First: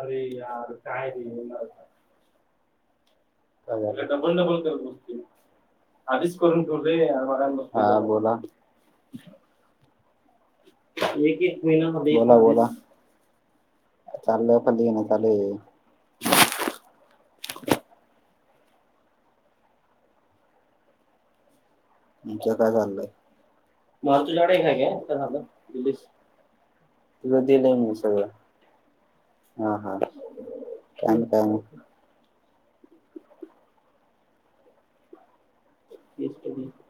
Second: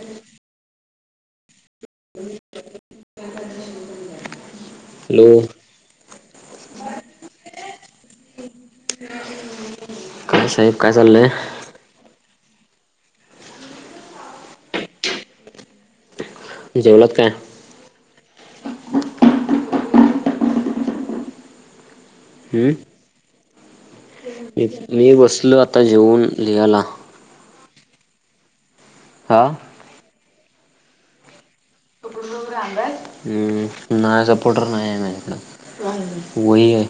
अरे यार! काय रे [unintelligible] डबल डबल करत बसतोय, हॅलो आधीच करून ठेवलय हां बोला. काय साहेब काय एक चाललंय एक महिना [unintelligible] बोला बोला. वा चाललं आता लिहिण चालू ये. जेवलात काय? तुमचं हम्म काय चाललंय? मला तुझ्याकडे काय काय मी काय झालं बसलो आता जेवून लिहाला. [unintelligible] हां हां. [unintelligible] हम्म नाही सपोर्टर नाही यन इकडं. वही केस आहे.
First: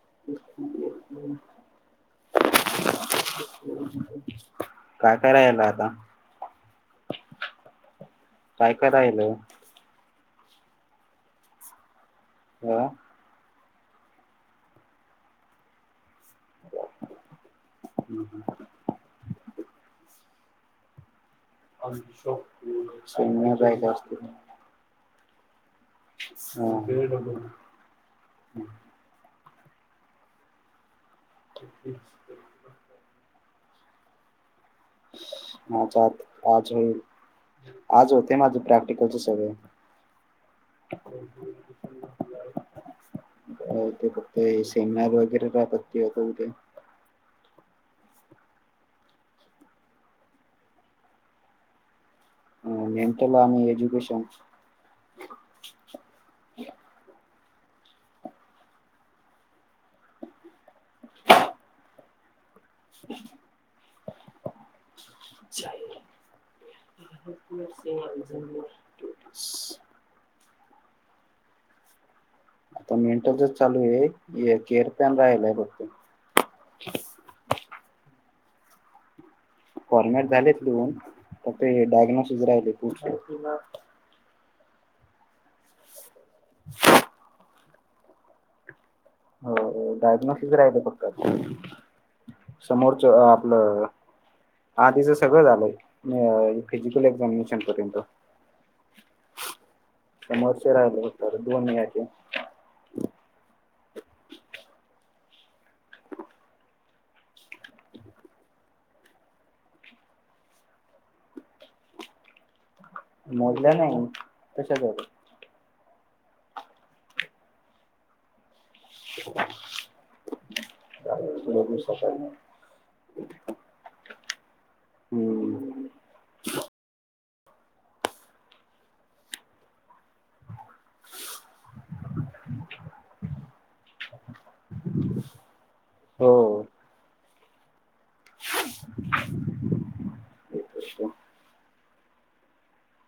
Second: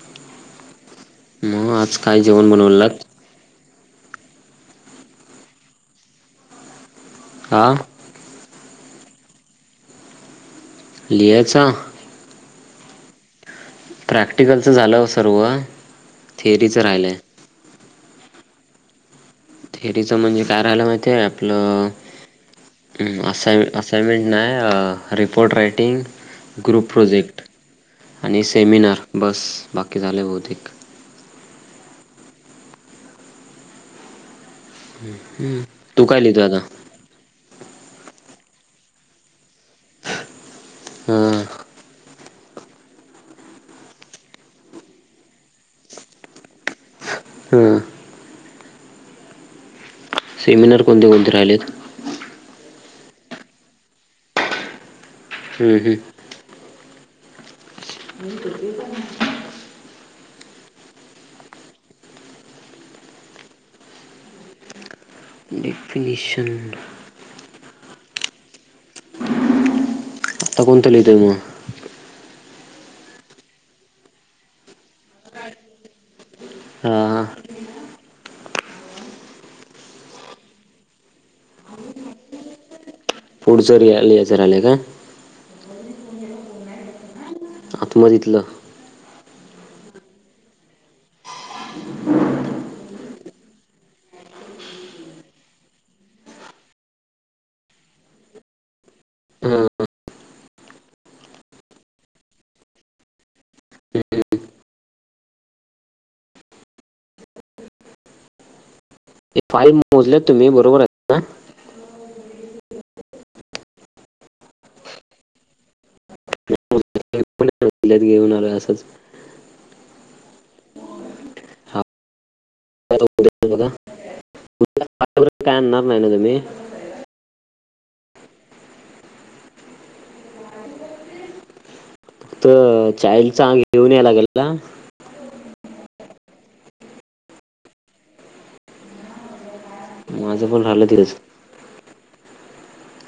[unintelligible] म आज काय जेवणं बनवलात? काय कयरायला आता? आं? काय कराईल? लिघ्याच का? प्रॅक्टिकलच झालं ओ सर्व. थेअरीचं राहिलंय. हम्म हम्म. थेरीचं म्हणजे काय राहियला माहिय आपलं शून्य असय काय काय असते असायनमेंट नाही रिपोर्टर राेट प्टिंग हा. ग्रुप प्रोजेक्ट डबल आणि सेमिनार बस बाकी झाले बहुतेक [inaudible] हम् माझं तू काय आज लिहितो आता आज होईल आज होते माझ प्रॅक्टिकलचे सगळे हां हो ते फक्त सेमनार वगैरे रापत्ती होता उदे हम सेमिनार कोणते कोणते राहिलेत अ मेंटल आणि एज्युकेशन हम्म, ह त [inaudible] [inaudible] फिनिशन [inaudible] तगण त ल त म ना आता मेंटरचच चालू आहे केअर पन राहिलाय फक्त हा फॉर्मॅट झालेत लिहून ते डायग्नॉटिस राहिले पुढचे पुढचरी आलीच जराले का [inaudible] आत्म दितलं. हो डायग्नोस्टिक राहिलं फक्त समोरच आपलं आधीच सगळं झालंय फिजिकल एक्झामिनेशन पर्यंत हां समोरच राहिल फक्त दोन याचे फाईव मोजलेत तुम्ही बरोबर आहेत ना? मोजल्या नाही तशाच आहेत. घेऊन आलो आहे असंच. हा का? हम्म आणणार नाही ना तुम्ही? फक्त चाईल्डचा आग घेऊन याय लागेल ना? हो. [inaudible] माझे पण अडकलेच.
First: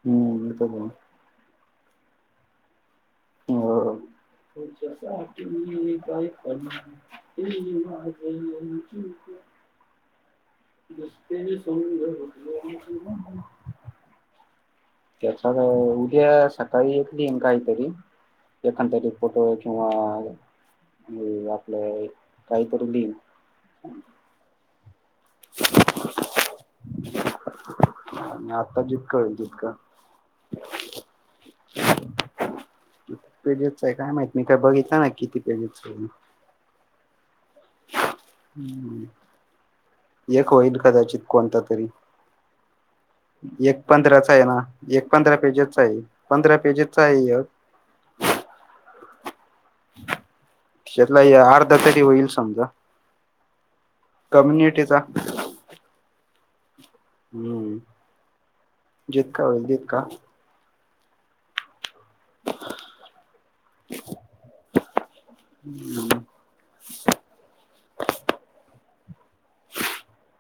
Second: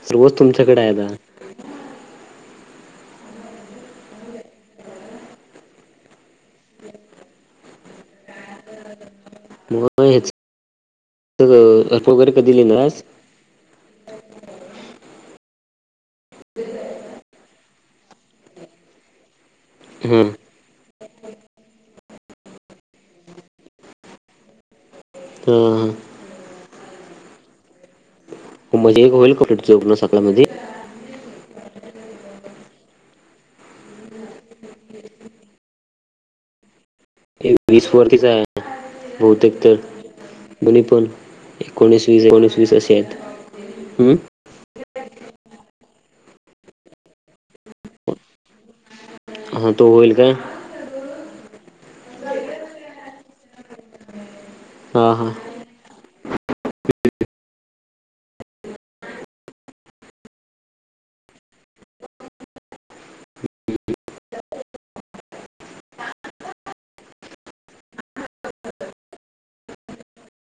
सर्वच हम्म ते तुमच्याकडे पण. आहे दा. का [unintelligible] मग ह्याच दिसते समज अर्प वगैरे कधी लिहलास त्याच्या. उदया सकाळी येेतली काही एखदा तरी फोटो? हम्म. आणि आपल्या काहीतरी लिह हम्म. [inaudible] मजी एक जितकं होईल कपोपण सकाळ मध्ये पेजच आहे काय माहित मी काय बघितच नाही किती पेजच वीस वरतीच आहे बहुतेक तर एक होईल बणी पण कदाचित कोणता तरी एकोणीस वीस एकोणीस वीस अ आहेत. एक पंधराचा आहे ना एक पंधरा पेजेसचा आहे पंधरा पेजेसचा आहे. हा तो होईल काय? आता की होईल समजा. कम्युनिटीचा. हा हा हम्म जितका होईल तितका हम्म. [inaudible]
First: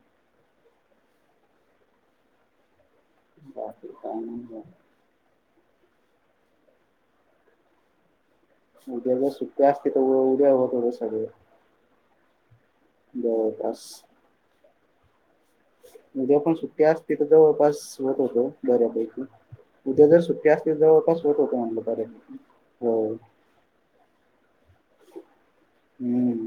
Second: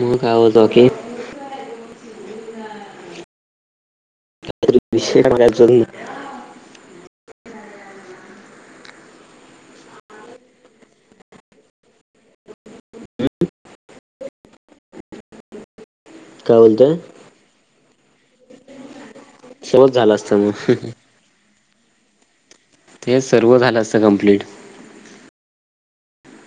मग काावज की [unintelligible] बाकी काय नाही विशे आमक एकज [inaudible] उद्या जर सुट्टया आहे तर उद्या होईल तेवढं सगळं. ब बस. म्हणजे पण काय सुट्टी बोलतं असते तर जवळपास होत होत बऱ्यापैकी. सर्वच उद्या झालं जर असतं सुट्टी मग असतील जवळ पास होत होत म्हटलं. बर ते सर्व झालं असतं कंप्लीट हम्म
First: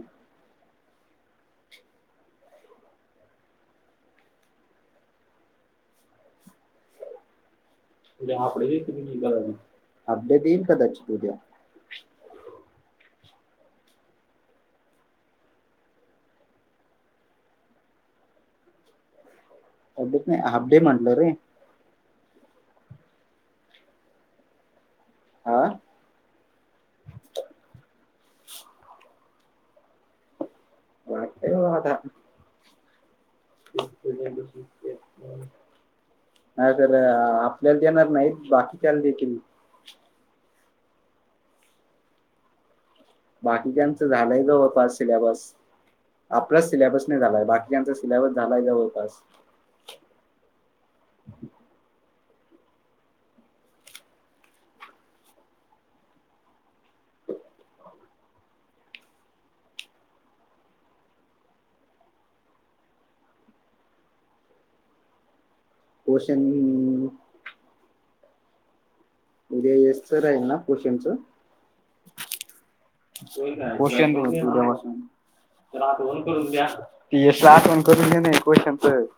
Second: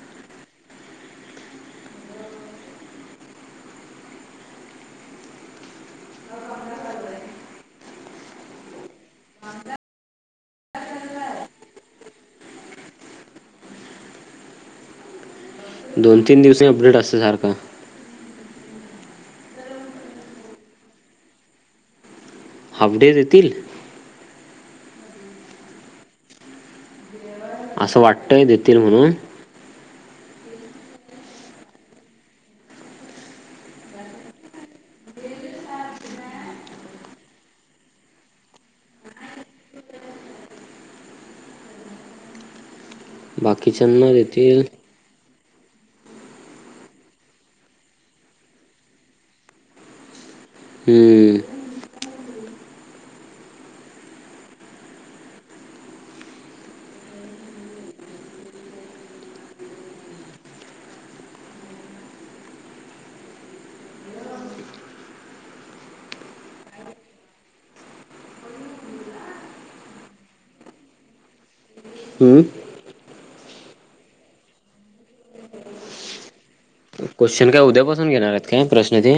[unintelligible] अपडेट [unintelligible] अपडेट येईल का [unintelligible] दोन तीन दिवस अपडेट [unintelligible] अपडेट नाही हाफडे म्हटलं रे हाफ डे देतील आं असं वाटतय देतील म्हणून [unintelligible] हा तर आपल्याला देणार नाहीत बाकीच्याला देतील बाकीच्याचं बाकीच्यांना देतील झालंय [unintelligible] सिलॅबस आपलाच सिलॅ बस नाही झालाय बाकीच्यां चा सिलॅबस झालाय जवळपास हम्म [unintelligible] उद्या ये सर राहील ना क्वेश्चनच [inaudible] [unintelligible] [unintelligible] हम्म... [unintelligible] [inaudible] क्वेशचन काय आठवण उद्यापासून करून घे घेणार आहेत काय प्रश्नाचे.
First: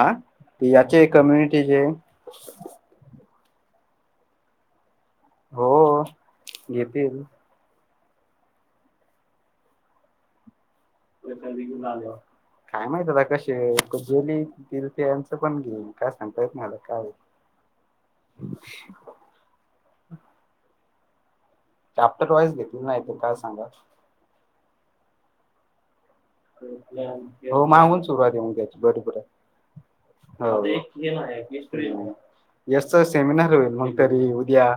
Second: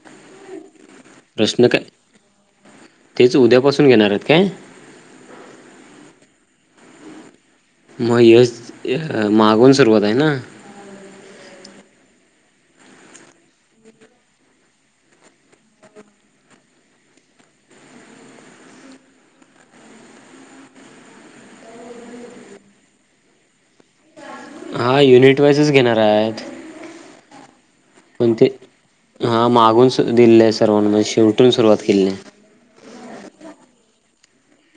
आं -ते चे प्रश्न कम्युनिटीचे काय तेच उद्यापासून घेणार आहेत काय? हो घेतील. मग [unintelligible] मागून सुरुवात आहे ना. [unintelligible] काय माहित आता कशी गेली. [unintelligible] काय सांगता येत नाही काय चॅप्टर वाईज घेतली नाही तर एक एका सांगा. हा युनिट वाइजच घेणार आहे. [unintelligible] हो मागून सुरुवात ते होईल त्याची [unintelligible] बरोबर आहे. हा मागून सु दिलेलं आहे हो.. सर्वांना म्हणजे शेवटून सुरुवात केलेली आहे. सेमिनार होईल मग कधी उद्या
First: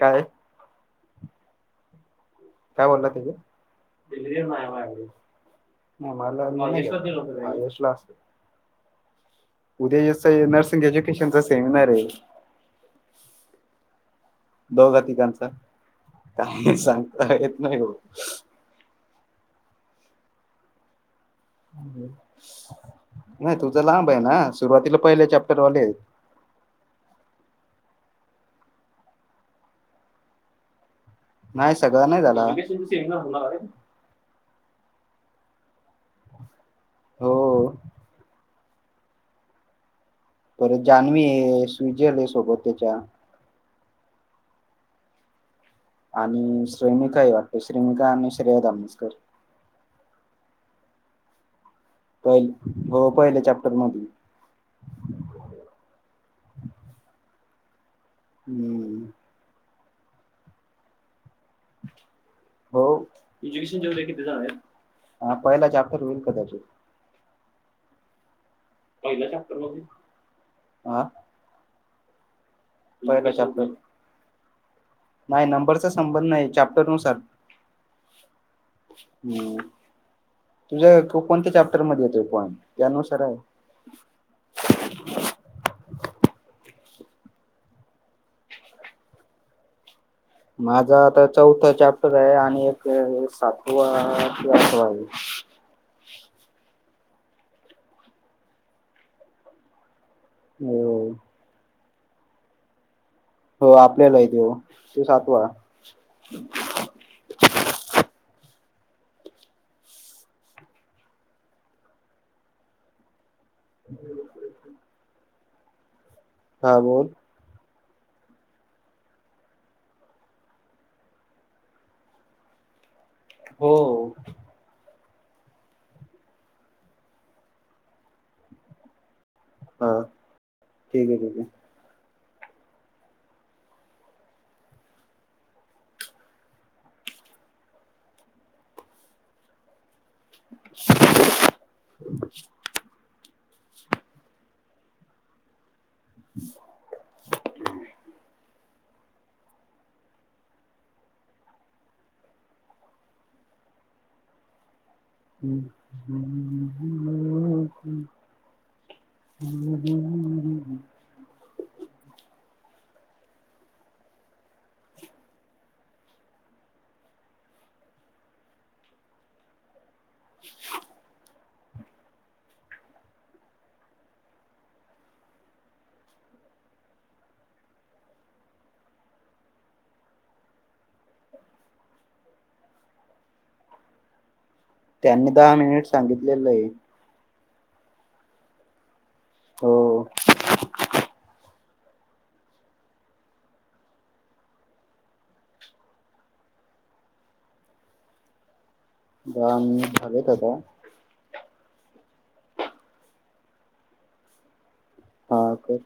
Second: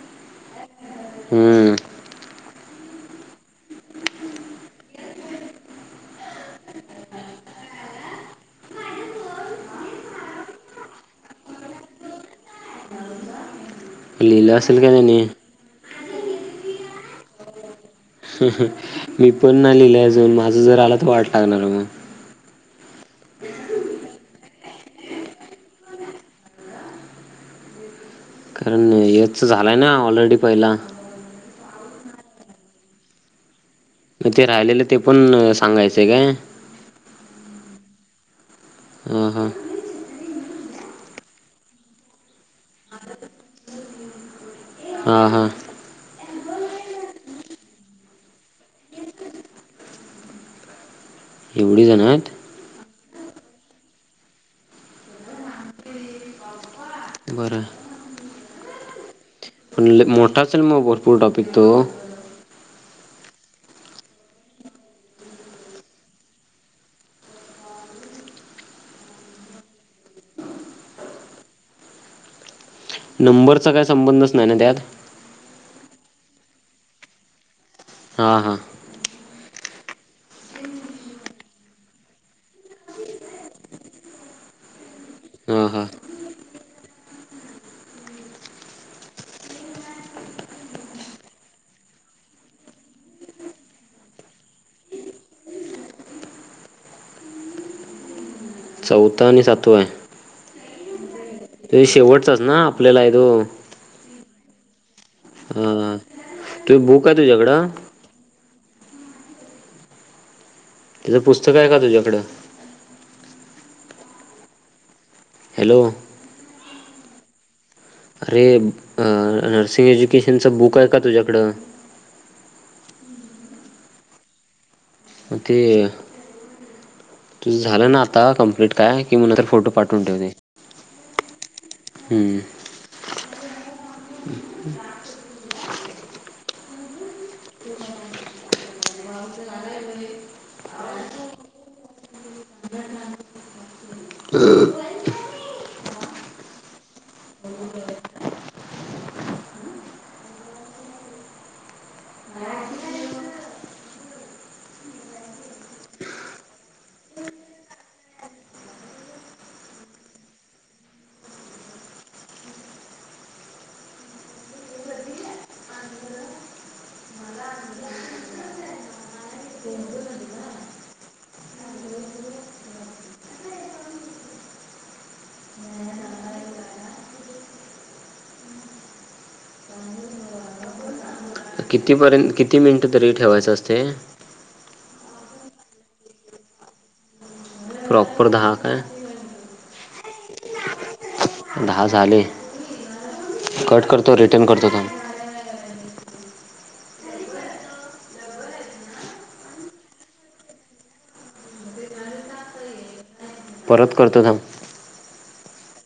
काय? हम्म. काय बोलला [unintelligible] [unintelligible] उद्या नर्सिंग एज्युकेशन चा सेमिनार आहे. लिहिलं असेल का त्यांनी. काही सांगता येत नाही हो. हं.. हं.. मी पण. नाही लिहिला अजून माझा जर आला तर वाढ [unintelligible] नाही तुझं लांब आहे, ना सुरुवातीला पहिले चॅप्टरवाले. कारण याच झालाय ना ऑलरेडी पहिला. नाही सगळं नाही झाला. म ते राहिलेलं ते पण सांगायचंय काय? हो. हां हां. परत जान्हवी, स्विझर्लेड सोबत त्याच्या. हां हां. आणि श्रेनिका ह वाटते, श्रनिका आणि श्रेयदंबस्कर. एवढी जण आहेत? पहि हो पहिले चॅप्टर मधी. बरं. हम्म. पण लई मोठा असेल मग भरपूर टॉपिक तो. हो एज्युकेशन चे किती झालंय? पहिला चॅप्टर होईल कदाचित पहिल्या चॅप्टर मधील. ह.. नंबरचा काही संबंध नस नाही ना त्यात. नाही नंबरचा संबंध नाही. चॅप्टरनुसार हा. हा. हम्! तुझ्या तो कोणत्या चॅप्टर मध्ये येतोय पॉइंट त्यानुसार आहे. हा हा माझा आता चौथा चॅप्टर आहे आणि एक सातवा की आठवा आहे. चौथा आणि सातवा य. हो! त शेवटचच ना आपल्याला तो हो आपल्याला ते तू सातवा तुझ बुक आहे तुझ्याकडं? तिचं पुस्तक आहे का तुझ्याकडं? हम्म. हॅलो. हा बोल. अरे नर्सिंग एज्युकेशनचं बुकहाय का तुझ्याकडं? हो. ते तुझं झालं ना आता कम्प्लीट काय? की मला तर फोटो हा पाठवून ठेवते ठीक आहे ठीक आहे हम्म. हम्. [inaudible] ह. [inaudible] [inaudible] कितीपर्यंत किती मिनिटं तरी ठेवायचं असतय? त्यांनी दहा मिनिट सांगितलेलंय. प्रॉपर दहा काय? हो. दहा झाले कट करतो रिटन करतो थांब. [unintelligible] परत करतो थांब. हा कर.